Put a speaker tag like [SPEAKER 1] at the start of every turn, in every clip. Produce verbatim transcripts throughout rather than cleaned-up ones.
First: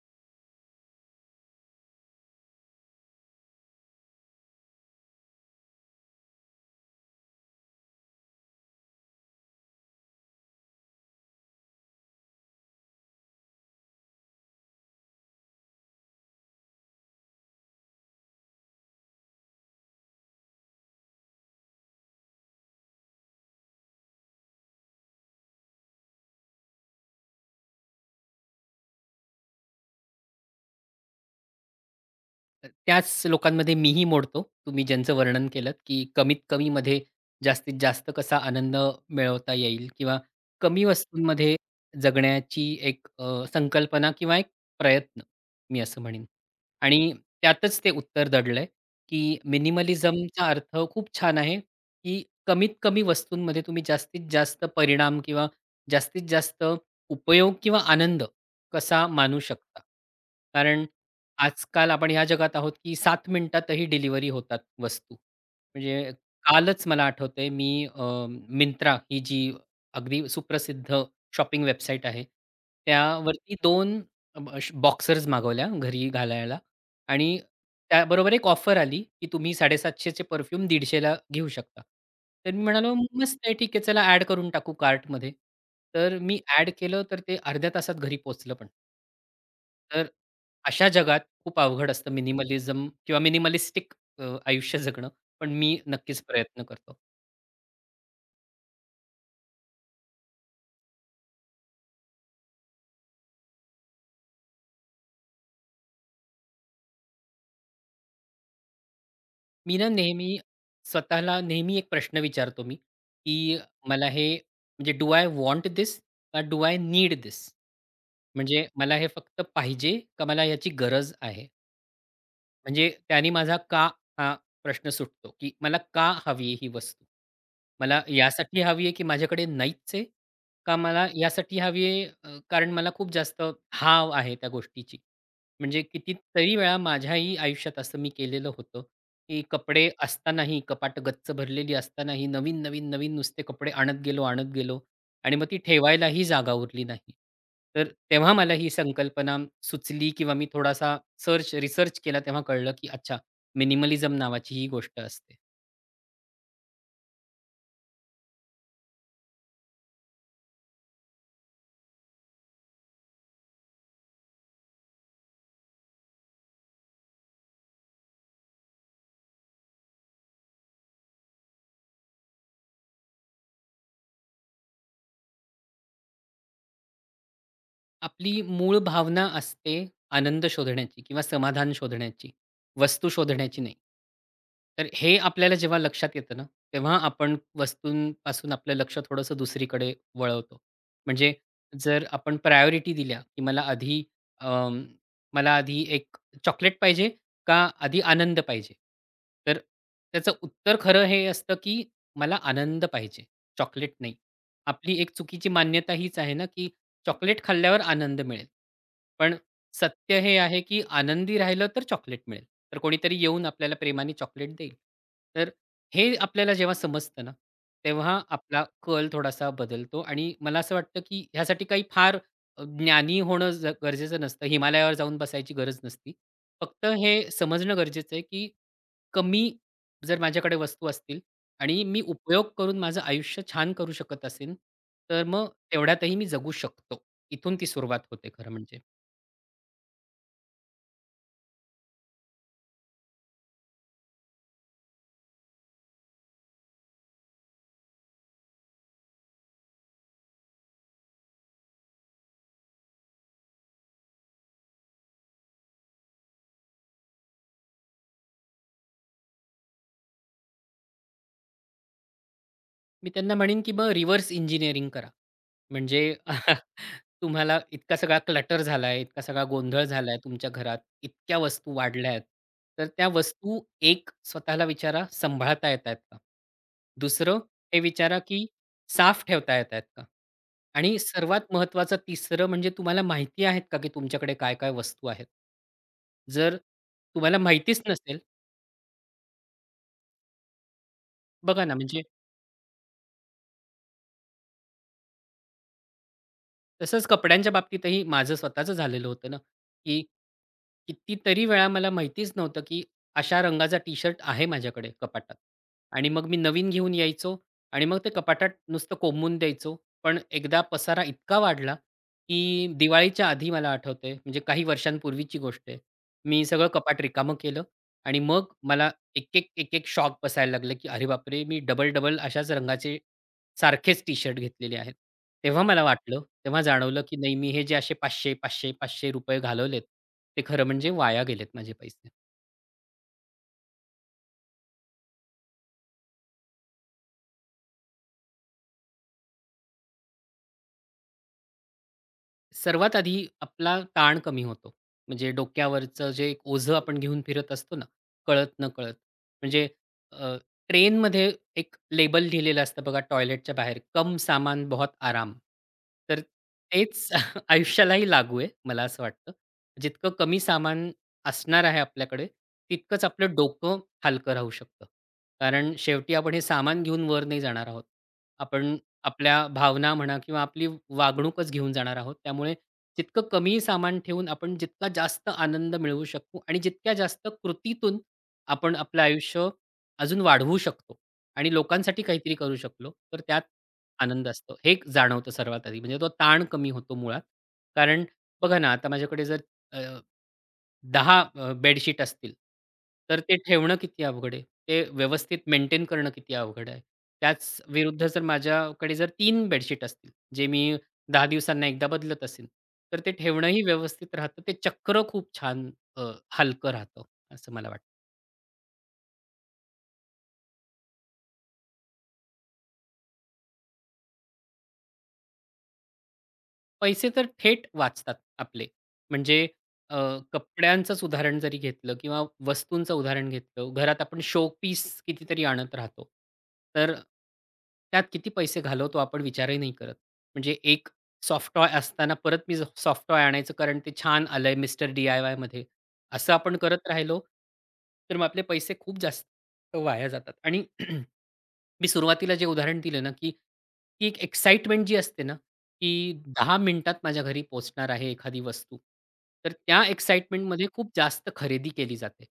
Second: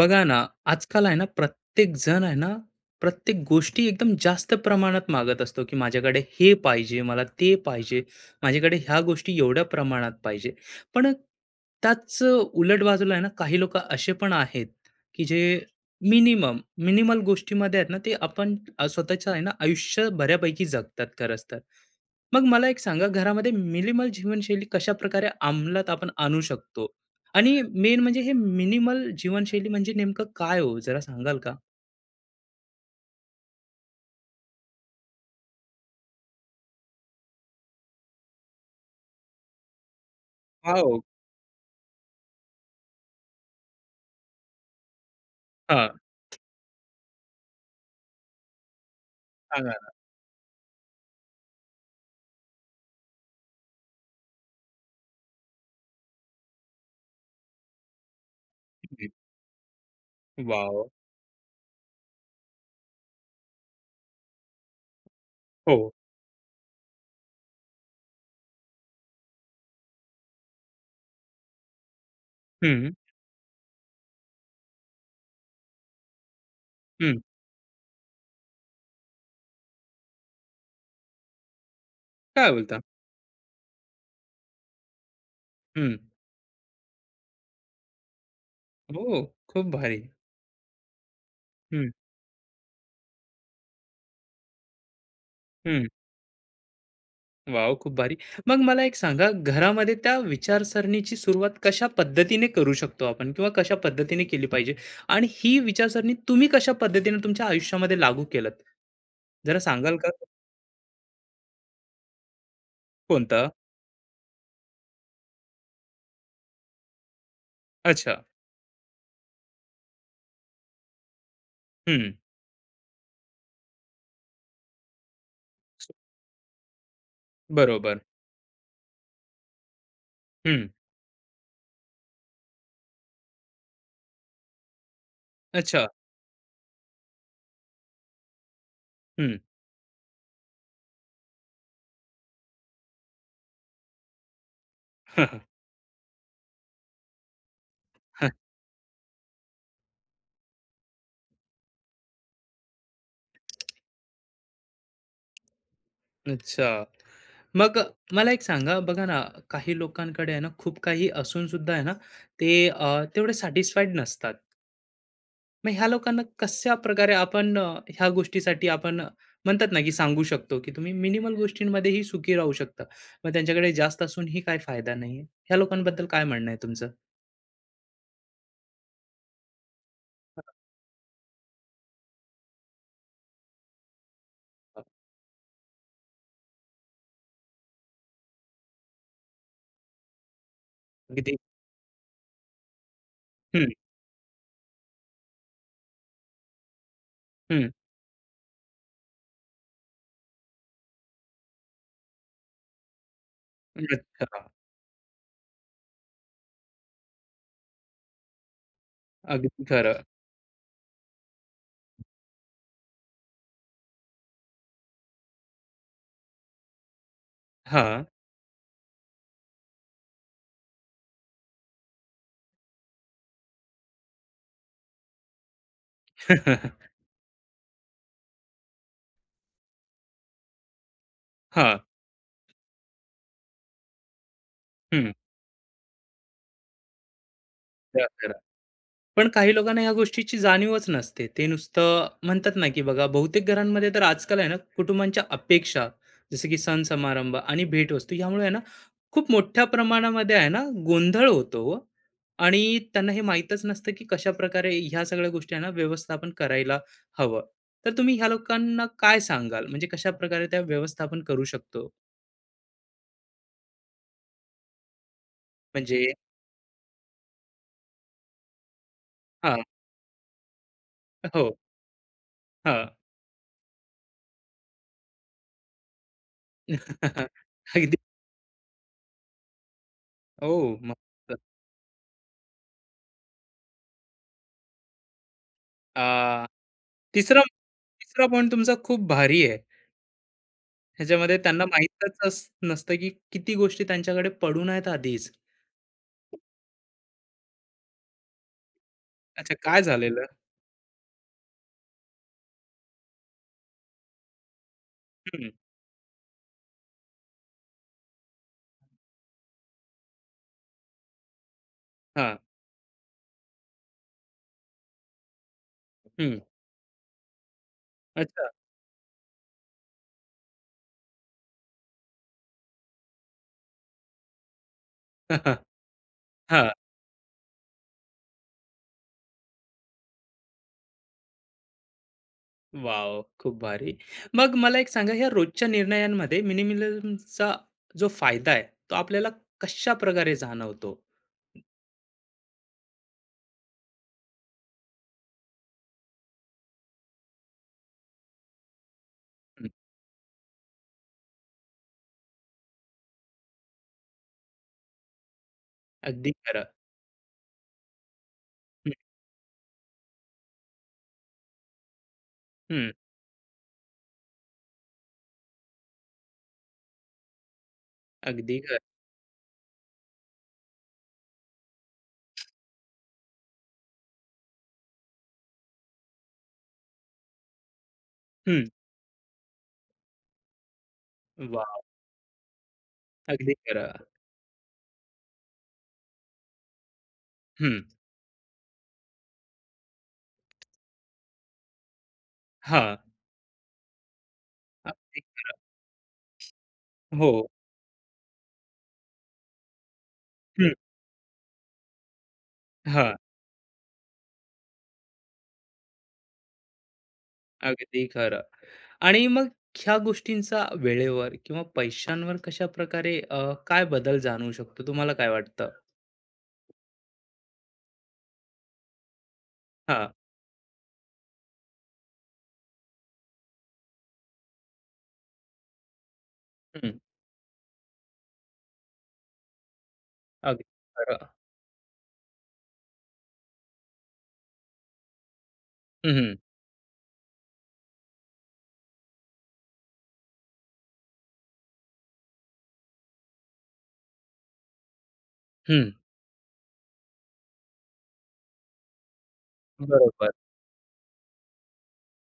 [SPEAKER 1] बघा ना, आजकाल आहे ना, प्रत्येक जण आहे ना, प्रत्येक गोष्टी एकदम जास्त प्रमाणात मागत असतो, की माझ्याकडे हे पाहिजे, मला ते पाहिजे, माझ्याकडे ह्या गोष्टी एवढ्या प्रमाणात पाहिजे. पण त्याच उलट बाजूला आहे ना, काही लोकं असे पण आहेत, की जे मिनिमम, मिनिमल गोष्टीमध्ये आहेत ना, ते आपण अ, स्वतःच्या आहे ना, आयुष्य बऱ्यापैकी जगतात खरंच तर. मग मला एक सांगा, घरामध्ये मिनिमल जीवनशैली कशाप्रकारे अंमलात आपण आणू शकतो? आणि मेन म्हणजे हे मिनिमल जीवनशैली म्हणजे नेमकं काय हो? जरा सांगाल का?
[SPEAKER 2] तर त्याच लोकांमध्ये मीही मोडतो. तुम्ही ज्यांचं वर्णन केलंत, की कमीत कमीमध्ये जास्तीत जास्त कसा आनंद मिळवता येईल किंवा कमी
[SPEAKER 1] हो.
[SPEAKER 2] वस्तूंमध्ये जगण्याची एक अ, संकल्पना किंवा एक प्रयत्न, मी
[SPEAKER 1] हां.
[SPEAKER 2] असं म्हणेन. आणि त्यातच ते उत्तर दडलंय, की
[SPEAKER 1] सांगा ना.
[SPEAKER 2] मिनिमलिझमचा अर्थ खूप छान आहे, की कमीत कमी वस्तूंमध्ये तुम्ही जास्तीत जास्त परिणाम किंवा जास्तीत जास्त उपयोग किंवा आनंद कसा
[SPEAKER 1] हं.
[SPEAKER 2] मानू शकता.
[SPEAKER 1] वॉव!
[SPEAKER 2] कारण आजकाल आपण ह्या जगात आहोत, की सात मिनिटातही डिलिव्हरी होतात वस्तू.
[SPEAKER 1] हो.
[SPEAKER 2] म्हणजे कालच मला आठवतंय मी अ, मिंत्रा ही जी अगदी सुप्रसिद्ध शॉपिंग वेबसाईट आहे.
[SPEAKER 1] हं,
[SPEAKER 2] त्यावरती दोन अ, बॉक्सर्स मागवल्या घरी घालायला
[SPEAKER 1] हं.
[SPEAKER 2] आणि त्याबरोबर एक ऑफर आली, की तुम्ही सातशे पन्नास परफ्यूम दीडशे घेऊ शकता.
[SPEAKER 1] काय
[SPEAKER 2] तर मी
[SPEAKER 1] बोलता?
[SPEAKER 2] म्हणालो, "मस्त आहे, ठीक आहे, चला ॲड करून टाकू कार्टमध्ये."
[SPEAKER 1] हं.
[SPEAKER 2] तर मी ॲड केलं, तर ते अर्ध्या तासात घरी पोहोचलं पण.
[SPEAKER 1] हो, खूप भारी.
[SPEAKER 2] तर अशा जगात खूप
[SPEAKER 1] हं,
[SPEAKER 2] अवघड असतं मिनिमलिझम किंवा मिनिमलिस्टिक अ, आयुष्य जगणं. पण मी
[SPEAKER 1] हं.
[SPEAKER 2] नक्कीच प्रयत्न करतो.
[SPEAKER 1] वॉव! खूप भारी. मग मला एक सांगा, घरामध्ये त्या विचारसरणीची सुरुवात कशा पद्धतीने करू शकतो आपण किंवा कशा पद्धतीने केली पाहिजे? आणि ही विचारसरणी तुम्ही कशा पद्धतीने तुमच्या आयुष्यामध्ये लागू केलत? जरा
[SPEAKER 2] मी ना
[SPEAKER 1] सांगाल का?
[SPEAKER 2] नेहमी स्वतःला नेहमी एक प्रश्न विचारतो मी,
[SPEAKER 1] कोणतं?
[SPEAKER 2] की मला हे म्हणजे डू आय वॉन्ट दिस का डू आय नीड दिस.
[SPEAKER 1] अच्छा.
[SPEAKER 2] म्हणजे मला हे फक्त पाहिजे का मला याची गरज आहे?
[SPEAKER 1] हं.
[SPEAKER 2] म्हणजे त्याने माझा का हा प्रश्न सुटतो, की मला का हवी आहे ही वस्तू?
[SPEAKER 1] बरोबर.
[SPEAKER 2] मला यासाठी हवी आहे, की माझ्याकडे नाहीच आहे?
[SPEAKER 1] हं.
[SPEAKER 2] का मला यासाठी हवी आहे अ, कारण मला खूप जास्त हाव आहे त्या गोष्टीची. म्हणजे
[SPEAKER 1] अच्छा.
[SPEAKER 2] कितीतरी वेळा माझ्याही आयुष्यात असं मी केलेलं होतं, की कपडे असतानाही, कपाटं गच्च भरलेली असतानाही नवीन, नवीन, नवीन नुसते कपडे आणत गेलो, आणत गेलो. आणि मग ती ठेवायलाही जागा उरली नाही. तर तेव्हा मला ही संकल्पना सुचली किंवा मी थोडासा सर्च रिसर्च केला तेव्हा कळलं, की अच्छा, मिनिमलिझम नावाची ही गोष्ट असते.
[SPEAKER 1] अच्छा. मग मला एक सांगा, बघा ना, काही लोकांकडे आहे ना, खूप काही असून सुद्धा आहे ना, ते अ, तेवढे सॅटिस्फाईड नसतात. मग ह्या लोकांना कशा प्रकारे आपण अ, ह्या गोष्टीसाठी आपण म्हणतात ना, की सांगू शकतो, की तुम्ही मिनिमल गोष्टींमध्येही सुखी राहू शकता. मग त्यांच्याकडे जास्त असूनही काही फायदा नाही ह्या लोकांबद्दल काय म्हणणं आहे तुमचं?
[SPEAKER 2] आपली मूळ भावना असते आनंद शोधण्याची किंवा समाधान शोधण्याची, वस्तू शोधण्याची नाही.
[SPEAKER 1] हां,
[SPEAKER 2] तर हे आपल्याला जेव्हा लक्षात येतं ना, तेव्हा आपण वस्तूंपासून आपलं लक्ष थोडंसं दुसरीकडे वळवतो. म्हणजे
[SPEAKER 1] अगदी
[SPEAKER 2] जर आपण प्रायोरिटी दिल्या, की मला
[SPEAKER 1] हं,
[SPEAKER 2] आधी अं, मला आधी एक चॉकलेट पाहिजे का
[SPEAKER 1] हं.
[SPEAKER 2] आधी आनंद पाहिजे? तर त्याचं उत्तर खरं हे असतं, की मला आनंद पाहिजे, चॉकलेट नाही.
[SPEAKER 1] अच्छा.
[SPEAKER 2] आपली एक चुकीची मान्यता हीच आहे ना, की चॉकलेट खाल्ल्यावर आनंद मिळेल. पण
[SPEAKER 1] अगदी खरं.
[SPEAKER 2] सत्य हे आहे, की आनंदी राहिलं तर चॉकलेट मिळेल. तर कोणीतरी येऊन आपल्याला प्रेमाने चॉकलेट देईल. तर हे आपल्याला जेव्हा समजतं ना,
[SPEAKER 1] हां.
[SPEAKER 2] तेव्हा आपला कल थोडासा बदलतो आणि मला असं वाटतं, की ह्यासाठी काही फार अ, ज्ञानी होणं ज गरजेचं नसतं. हिमालयावर जाऊन बसायची गरज नसती. फक्त हे समजणं गरजेचं आहे, की कमी जर माझ्याकडे वस्तू असतील
[SPEAKER 1] हां.
[SPEAKER 2] आणि मी उपयोग करून माझं आयुष्य छान करू शकत असेन,
[SPEAKER 1] हं.
[SPEAKER 2] तर मग तेवढ्यातही मी जगू शकतो. इथून ती सुरुवात होते खरं म्हणजे.
[SPEAKER 1] पण काही लोकांना या गोष्टीची जाणीवच नसते. ते नुसतं म्हणतात ना, की बघा बहुतेक घरांमध्ये तर आजकाल आहे ना, कुटुंबांच्या अपेक्षा जसं की सण समारंभ आणि भेटवस्तू यामुळे आहे ना, खूप मोठ्या प्रमाणामध्ये आहे ना, गोंधळ होतो हो. आणि त्यांना हे माहीतच नसतं, की कशाप्रकारे ह्या सगळ्या गोष्टी आहे ना, व्यवस्थापन करायला हवं. तर तुम्ही ह्या लोकांना काय सांगाल? म्हणजे कशाप्रकारे त्या व्यवस्थापन करू शकतो?
[SPEAKER 2] मी त्यांना म्हणेन, की मग रिव्हर्स इंजिनिअरिंग करा. म्हणजे
[SPEAKER 1] म्हणजे
[SPEAKER 2] तुम्हाला इतका सगळा क्लटर झालाय, इतका सगळा
[SPEAKER 1] हां.
[SPEAKER 2] गोंधळ झालाय तुमच्या घरात, इतक्या
[SPEAKER 1] हो.
[SPEAKER 2] वस्तू वाढल्या आहेत. तर
[SPEAKER 1] हां.
[SPEAKER 2] त्या वस्तू एक स्वतःला विचारा, सांभाळता येत आहेत का? दुसरं हे
[SPEAKER 1] अगदी.
[SPEAKER 2] विचारा, की साफ ठेवता येत आहेत का?
[SPEAKER 1] ओ
[SPEAKER 2] आणि
[SPEAKER 1] मस्त.
[SPEAKER 2] सर्वात महत्त्वाचं तिसरं म्हणजे तुम्हाला माहिती आहेत का, की तुमच्याकडे काय-काय वस्तू आहेत?
[SPEAKER 1] आ
[SPEAKER 2] जर तुम्हाला
[SPEAKER 1] तिसरा
[SPEAKER 2] माहितीच नसेल,
[SPEAKER 1] तिसरा पॉइंट तुमचा खूप भारी आहे. ह्याच्यामध्ये त्यांना
[SPEAKER 2] बघा ना, म्हणजे
[SPEAKER 1] माहीतच अस नसतं, की किती गोष्टी त्यांच्याकडे पडून आहेत आधीच.
[SPEAKER 2] तसंच कपड्यांच्या बाबतीतही माझं स्वतःचं झालेलं होतं ना,
[SPEAKER 1] अच्छा, काय
[SPEAKER 2] की
[SPEAKER 1] झालेलं?
[SPEAKER 2] कितीतरी वेळा मला माहितीच नव्हतं, की अशा रंगाचा टी-शर्ट आहे माझ्याकडे कपाटात,
[SPEAKER 1] हं,
[SPEAKER 2] आणि मग मी नवीन घेऊन यायचो आणि मग ते कपाटात नुसतं कोंबून द्यायचो. पण एकदा पसारा इतका वाढला,
[SPEAKER 1] हां,
[SPEAKER 2] की दिवाळीच्या आधी मला आठवतंय, म्हणजे काही वर्षांपूर्वीची गोष्ट आहे.
[SPEAKER 1] हं.
[SPEAKER 2] मी सगळं कपाट रिकामं केलं आणि मग
[SPEAKER 1] अच्छा.
[SPEAKER 2] मला एक-एक, एक-एक शॉक बसायला लागले, की अरे बापरे! मी डबल-डबल अशाच रंगाचे सारखेच टी-शर्ट घेतलेले आहेत. तेव्हा मला वाटलं, तेव्हा
[SPEAKER 1] हां.
[SPEAKER 2] जाणवलं, की नाही, मी हे जे असे ₹पाचशे रुपये, ₹पाचशे रुपये, ₹पाचशे रुपये घालवलेत, ते खरं म्हणजे वाया गेलेत माझे पैसे.
[SPEAKER 1] वॉव! खूप भारी. मग मला एक सांगा, ह्या रोजच्या निर्णयांमध्ये मिनिमलिझमचा जो फायदा आहे, तो आपल्याला कशाप्रकारे जाणवतो?
[SPEAKER 2] सर्वात आधी आपला ताण कमी होतो. म्हणजे डोक्यावरचं जे एक ओझं आपण घेऊन फिरत असतो ना, कळत-नकळत.
[SPEAKER 1] हं,
[SPEAKER 2] म्हणजे अ, ट्रेनमध्ये एक लेबल लिहिलेलं असतं बघा टॉयलेटच्या बाहेर, "कम सामान बहुत आराम." तर
[SPEAKER 1] अगदी खरं.
[SPEAKER 2] तेच आयुष्यालाही लागू आहे, मला
[SPEAKER 1] हं,
[SPEAKER 2] असं वाटतं. जितकं कमी सामान असणार आहे आपल्याकडे,
[SPEAKER 1] हं.
[SPEAKER 2] तितकंच आपलं डोकं हलकं राहू शकतं. कारण शेवटी आपण हे सामान घेऊन वर नाही जाणार आहोत.
[SPEAKER 1] अगदी
[SPEAKER 2] आपण
[SPEAKER 1] खरं.
[SPEAKER 2] आपल्या भावना म्हणा किंवा आपली वागणूकच घेऊन जाणार आहोत. त्यामुळे जितकं कमी सामान ठेवून आपण जितका जास्त आनंद मिळवू शकू आणि जितक्या जास्त कृतीतून
[SPEAKER 1] हं.
[SPEAKER 2] आपण आपलं आयुष्य अजून वाढवू शकतो आणि
[SPEAKER 1] वॉव!
[SPEAKER 2] लोकांसाठी काहीतरी करू शकलो, तर त्यात
[SPEAKER 1] अगदी खरं.
[SPEAKER 2] आनंद असतो. हे एक जाणवतं सर्वात आधी. म्हणजे तो ताण कमी होतो मुळात.
[SPEAKER 1] हं.
[SPEAKER 2] कारण बघा ना, आता माझ्याकडे जर अ, दहा बेडशीट असतील,
[SPEAKER 1] हां.
[SPEAKER 2] तर ते ठेवणं किती अवघड आहे. ते
[SPEAKER 1] अगदी
[SPEAKER 2] व्यवस्थित मेंटेन करणं किती अवघड आहे.
[SPEAKER 1] हो.
[SPEAKER 2] त्याच विरुद्ध जर माझ्याकडे जर तीन बेडशीट असतील, जे मी
[SPEAKER 1] हं.
[SPEAKER 2] दहा दिवसांना एकदा बदलत असेन, तर ते
[SPEAKER 1] हां.
[SPEAKER 2] ठेवणंही व्यवस्थित राहतं. ते चक्र खूप छान अ, हलकं राहतं, असं मला वाटतं.
[SPEAKER 1] अगदी खरं. आणि मग ह्या गोष्टींचा वेळेवर किंवा पैशांवर कशा प्रकारे अ, काय बदल जाणवू शकतो? तुम्हाला काय वाटतं?
[SPEAKER 2] पैसे तर थेट वाचतात आपले. म्हणजे अ,
[SPEAKER 1] हा
[SPEAKER 2] कपड्यांचंच उदाहरण जरी घेतलं किंवा वस्तूंचं उदाहरण घेतलं, घरात आपण शो पीस कितीतरी आणत राहतो. तर
[SPEAKER 1] हं.
[SPEAKER 2] त्यात किती पैसे घालवतो आपण विचारही नाही करत. म्हणजे
[SPEAKER 1] अगदी
[SPEAKER 2] एक
[SPEAKER 1] खरं.
[SPEAKER 2] सॉफ्ट टॉय असताना परत मी सॉफ्ट टॉय आणायचं, कारण ते छान आलंय मिस्टर डी-आय-वायमध्ये.
[SPEAKER 1] हं,
[SPEAKER 2] असं
[SPEAKER 1] हं.
[SPEAKER 2] आपण करत राहिलो, तर मग आपले पैसे खूप जास्त वाया जातात. आणि मी सुरुवातीला जे उदाहरण दिलं ना, की ती एक एक्साइटमेंट जी असते ना, की दहा मिनिटात माझ्या घरी पोहोचणार आहे एखादी वस्तू. तर त्या
[SPEAKER 1] बरोबर.
[SPEAKER 2] एक्साईटमेंटमध्ये खूप जास्त खरेदी केली जाते.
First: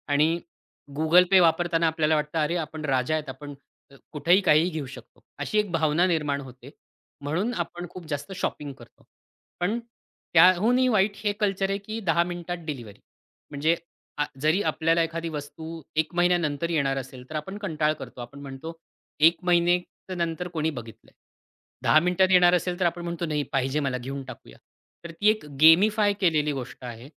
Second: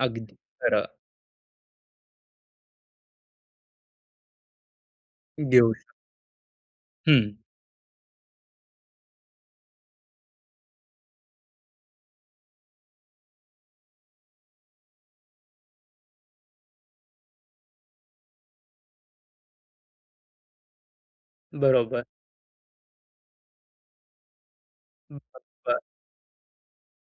[SPEAKER 1] अगदी
[SPEAKER 2] आणि
[SPEAKER 1] खरं.
[SPEAKER 2] Google Pay वापरताना आपल्याला वाटतं, "अरे, आपण राजा आहेत. आपण अ, कुठेही काहीही घेऊ शकतो." अशी एक
[SPEAKER 1] देऊ
[SPEAKER 2] भावना निर्माण होते.
[SPEAKER 1] हं.
[SPEAKER 2] म्हणून आपण खूप जास्त शॉपिंग करतो. पण त्याहूनही वाईट हे कल्चर आहे, की दहा मिनिटात डिलिव्हरी. म्हणजे आ जरी आपल्याला एखादी वस्तू एक महिन्यानंतर येणार असेल, तर आपण कंटाळ करतो. आपण म्हणतो, एक महिनेच्या नंतर कोणी बघितलंय? दहा
[SPEAKER 1] बरोबर.
[SPEAKER 2] मिनिटात येणार असेल, तर आपण म्हणतो, "नाही, पाहिजे मला, घेऊन टाकूया." तर ती एक
[SPEAKER 1] बरोबर.
[SPEAKER 2] गेमिफाय केलेली गोष्ट आहे,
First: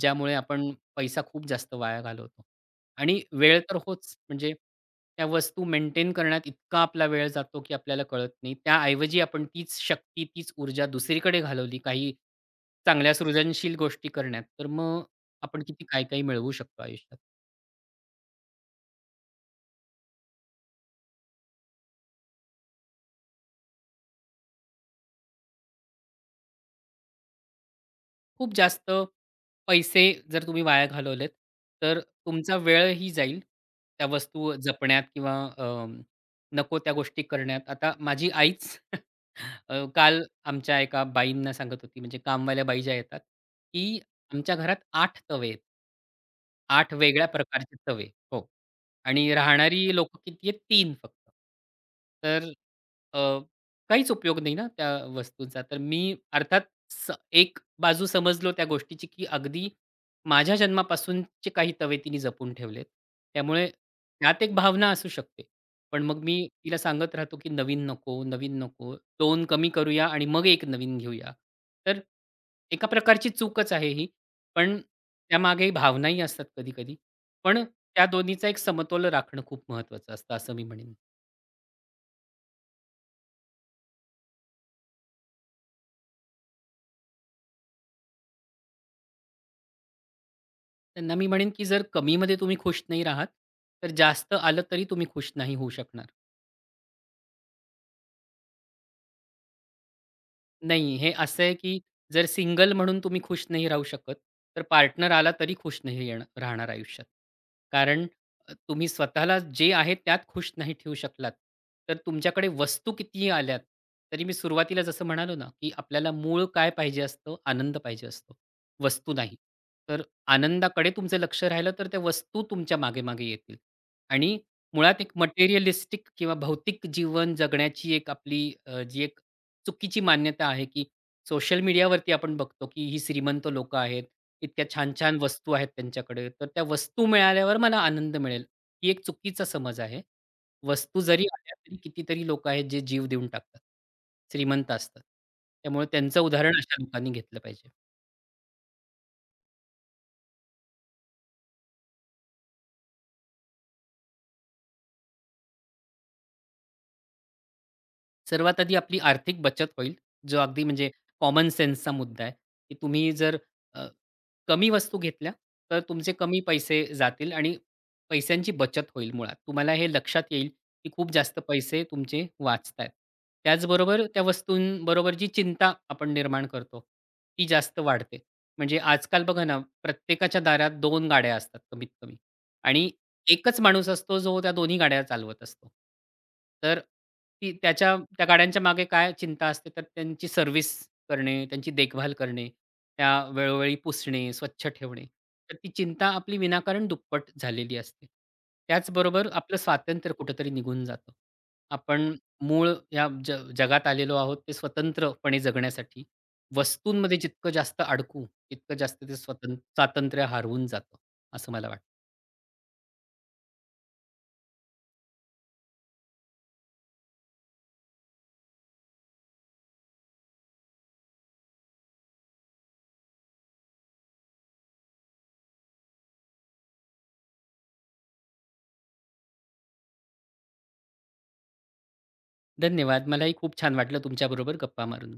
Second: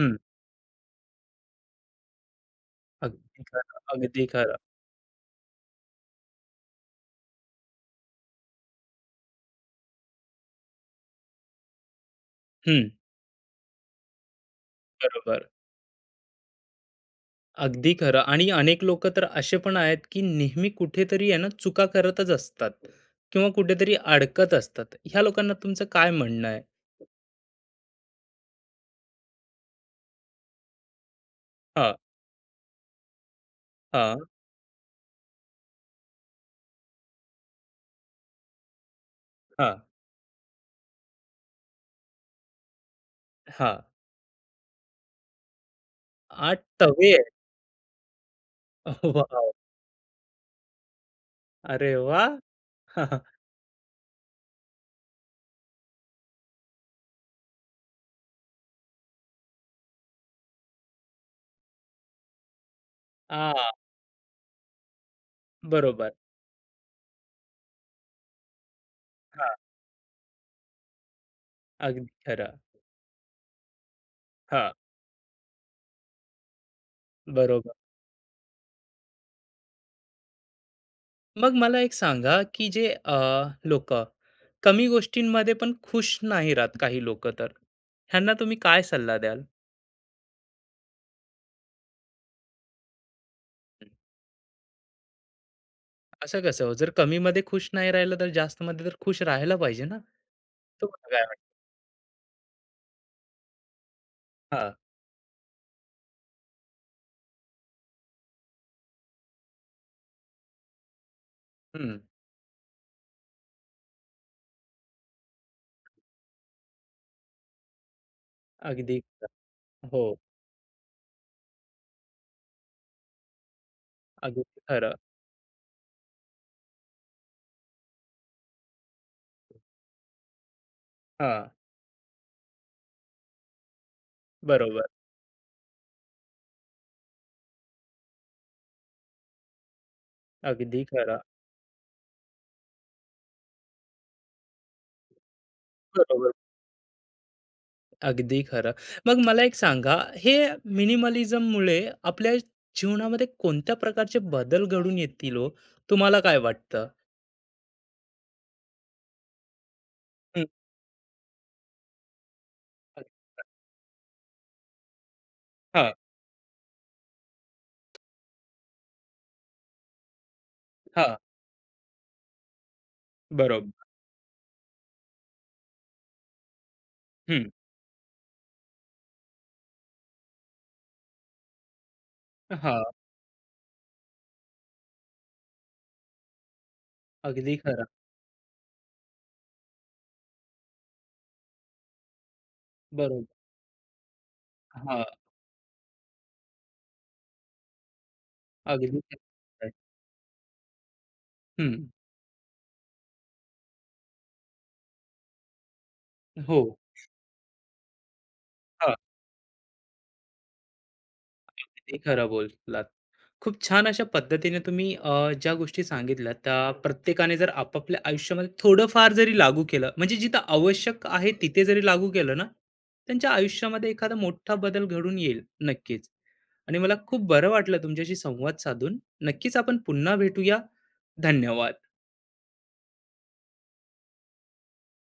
[SPEAKER 1] हं.
[SPEAKER 2] ज्यामुळे आपण पैसा खूप जास्त वाया घालवतो. आणि
[SPEAKER 1] अगदी
[SPEAKER 2] वेळ तर
[SPEAKER 1] खरं,
[SPEAKER 2] होच,
[SPEAKER 1] अगदी
[SPEAKER 2] म्हणजे
[SPEAKER 1] खरं.
[SPEAKER 2] त्या वस्तू मेंटेन करण्यात इतका आपला वेळ जातो, की आपल्याला कळत नाही. त्याऐवजी आपण तीच शक्ती, तीच ऊर्जा दुसरीकडे घालवली, काही
[SPEAKER 1] हं.
[SPEAKER 2] चांगल्या सृजनशील गोष्टी करण्यात, तर मग
[SPEAKER 1] बरोबर.
[SPEAKER 2] आपण किती काय-काय मिळवू शकतो आयुष्यात.
[SPEAKER 1] अगदी खरं आणि अनेक लोकं तर असे पण आहेत, की नेहमी कुठेतरी आहे ना चुका करतच असतात किंवा कुठेतरी अडकत असतात. ह्या लोकांना तुमचं काय म्हणणं आहे?
[SPEAKER 2] खूप जास्त पैसे जर तुम्ही वाया घालवलेत,
[SPEAKER 1] हां,
[SPEAKER 2] तर तुमचा वेळही जाईल त्या
[SPEAKER 1] हां,
[SPEAKER 2] वस्तू जपण्यात किंवा अं, नको त्या गोष्टी करण्यात. आता माझी आईच
[SPEAKER 1] हां,
[SPEAKER 2] अ, काल आमच्या एका बाईंना सांगत होती, म्हणजे कामवाल्या बाई ज्या येतात,
[SPEAKER 1] हां.
[SPEAKER 2] की आमच्या घरात आठ तवे आहेत.
[SPEAKER 1] आठ
[SPEAKER 2] आठ
[SPEAKER 1] तवे
[SPEAKER 2] वेगळ्या
[SPEAKER 1] आहेत.
[SPEAKER 2] प्रकारचे तवे. हो. आणि
[SPEAKER 1] वॉव!
[SPEAKER 2] राहणारी लोकं किती आहेत? तीन फक्त.
[SPEAKER 1] अरे वाह!
[SPEAKER 2] तर अ, काहीच उपयोग नाही ना त्या वस्तूंचा. तर मी अर्थात स एक बाजू समजलो त्या गोष्टीची, की अगदी माझ्या जन्मापासूनचे काही तवे तिने जपून ठेवलेत. त्यामुळे
[SPEAKER 1] हां,
[SPEAKER 2] त्यात एक भावना असू शकते. पण
[SPEAKER 1] बरोबर.
[SPEAKER 2] मग मी तिला सांगत राहतो, की नवीन नको, नवीन नको. दोन
[SPEAKER 1] हां,
[SPEAKER 2] कमी करूया आणि मग एक नवीन घेऊया. तर
[SPEAKER 1] अगदी खरं.
[SPEAKER 2] एका प्रकारची चूकच आहे ही.
[SPEAKER 1] हां,
[SPEAKER 2] पण त्यामागे भावनाही असतात कधी-कधी. पण
[SPEAKER 1] बरोबर.
[SPEAKER 2] त्या दोन्हीचा एक समतोल राखणं खूप महत्त्वाचं असतं, असं मी म्हणेन.
[SPEAKER 1] मग मला एक सांगा, की जे अ, लोकं कमी गोष्टींमध्ये पण खुश नाही राहत काही लोकं तर, ह्यांना तुम्ही काय सल्ला द्याल?
[SPEAKER 2] त्यांना मी म्हणेन, की जर कमीमध्ये तुम्ही खुश नाही राहात, तर जास्त आलं तरी तुम्ही खुश नाही होऊ शकणार.
[SPEAKER 1] असं कसं हो? जर कमीमध्ये खुश नाही राहिलं, तर जास्तमध्ये तर खुश राहायला पाहिजे ना?
[SPEAKER 2] नाही,
[SPEAKER 1] तुम्हाला
[SPEAKER 2] हे
[SPEAKER 1] काय वाटतं?
[SPEAKER 2] असं आहे, की जर सिंगल म्हणून तुम्ही खुश नाही राहू शकत, तर
[SPEAKER 1] हां,
[SPEAKER 2] पार्टनर आला तरी खुश नाही येणं राहणार आयुष्यात. कारण अ, तुम्ही स्वतःला जे आहे त्यात खुश नाही ठेवू शकलात, तर
[SPEAKER 1] हं.
[SPEAKER 2] तुमच्याकडे वस्तू कितीही आल्यात, तरी मी सुरुवातीला जसं म्हणालो ना, की आपल्याला मूळ काय पाहिजे असतं? आनंद पाहिजे असतो,
[SPEAKER 1] अगदी
[SPEAKER 2] वस्तू
[SPEAKER 1] खरं.
[SPEAKER 2] नाही. तर
[SPEAKER 1] हो,
[SPEAKER 2] आनंदाकडे तुमचं लक्ष राहिलं, तर त्या वस्तू तुमच्या मागे-मागे येतील. आणि
[SPEAKER 1] अगदी खरं.
[SPEAKER 2] मुळात एक मटेरिअलिस्टिक किंवा भौतिक जीवन जगण्याची एक आपली अ, जी एक चुकीची मान्यता आहे, की
[SPEAKER 1] हां,
[SPEAKER 2] सोशल मीडियावरती आपण बघतो, की ही श्रीमंत लोकं आहेत. इतक्या
[SPEAKER 1] बरोबर.
[SPEAKER 2] छान-छान वस्तू आहेत त्यांच्याकडे, तर त्या वस्तू मिळाल्यावर मला आनंद मिळेल. ही एक चुकीचा समज आहे.
[SPEAKER 1] अगदी
[SPEAKER 2] वस्तू
[SPEAKER 1] खरं.
[SPEAKER 2] जरी आल्या तरी कितीतरी लोकं आहेत जे जीव देऊन टाकतात. श्रीमंत असतात. त्यामुळे त्यांचं
[SPEAKER 1] बरोबर.
[SPEAKER 2] उदाहरण अशा लोकांनी घेतलं पाहिजे.
[SPEAKER 1] अगदी खरं. मग मला एक सांगा, हे मिनिमलिझममुळे आपल्या जीवनामध्ये कोणत्या प्रकारचे बदल घडून येतील हो? तुम्हाला काय वाटतं?
[SPEAKER 2] सर्वात आधी आपली आर्थिक बचत होईल, जो
[SPEAKER 1] हं,
[SPEAKER 2] अगदी म्हणजे कॉमन सेन्सचा मुद्दा आहे, की
[SPEAKER 1] हं.
[SPEAKER 2] तुम्ही जर अ, कमी वस्तू घेतल्या, तर
[SPEAKER 1] हां,
[SPEAKER 2] तुमचे कमी पैसे जातील आणि पैशांची बचत होईल मुळात. तुम्हाला हे लक्षात येईल, की खूप जास्त पैसे तुमचे वाचतायत.
[SPEAKER 1] बरोबर.
[SPEAKER 2] त्याचबरोबर त्या वस्तूंबरोबर जी चिंता आपण निर्माण करतो, ती
[SPEAKER 1] हं.
[SPEAKER 2] जास्त वाढते. म्हणजे आजकाल बघा ना, प्रत्येकाच्या दारात दोन गाड्या असतात कमीत कमी,
[SPEAKER 1] हां,
[SPEAKER 2] आणि एकच माणूस असतो, जो त्या दोन्ही गाड्या चालवत असतो. तर ती
[SPEAKER 1] अगदी खरं.
[SPEAKER 2] त्याच्या त्या गाड्यांच्या मागे काय चिंता असते, तर त्यांची सर्व्हिस करणे, त्यांची देखभाल करणे, त्या
[SPEAKER 1] बरोबर.
[SPEAKER 2] वेळोवेळी पुसणे, स्वच्छ
[SPEAKER 1] हां,
[SPEAKER 2] ठेवणे. तर ती चिंता आपली विनाकारण दुप्पट झालेली असते.
[SPEAKER 1] अगदी
[SPEAKER 2] त्याचबरोबर आपलं
[SPEAKER 1] खरं.
[SPEAKER 2] स्वातंत्र्य कुठेतरी निघून जातं.
[SPEAKER 1] हं,
[SPEAKER 2] आपण मूळ या ज जगात आलेलो आहोत, ते स्वतंत्रपणे जगण्यासाठी.
[SPEAKER 1] हो.
[SPEAKER 2] वस्तूंमध्ये जितकं जास्त अडकू, तितकं
[SPEAKER 1] हां,
[SPEAKER 2] जास्त ते स्वतंत्र स्वातंत्र्य हरवून जातं, असं मला वाटतं.
[SPEAKER 1] अगदी खरं बोललात. खूप छान अशा पद्धतीने तुम्ही अ, ज्या गोष्टी सांगितल्या त्या प्रत्येकाने जर आपापल्या आयुष्यामध्ये थोडंफार जरी लागू केलं म्हणजे जिथं आवश्यक आहे तिथे जरी लागू केलं ना त्यांच्या आयुष्यामध्ये एखादा मोठा बदल घडून येईल नक्कीच. आणि मला खूप बरं वाटलं तुमच्याशी संवाद साधून. नक्कीच आपण पुन्हा भेटूया. धन्यवाद.
[SPEAKER 2] धन्यवाद. मलाही खूप छान वाटलं तुमच्याबरोबर गप्पा मारून.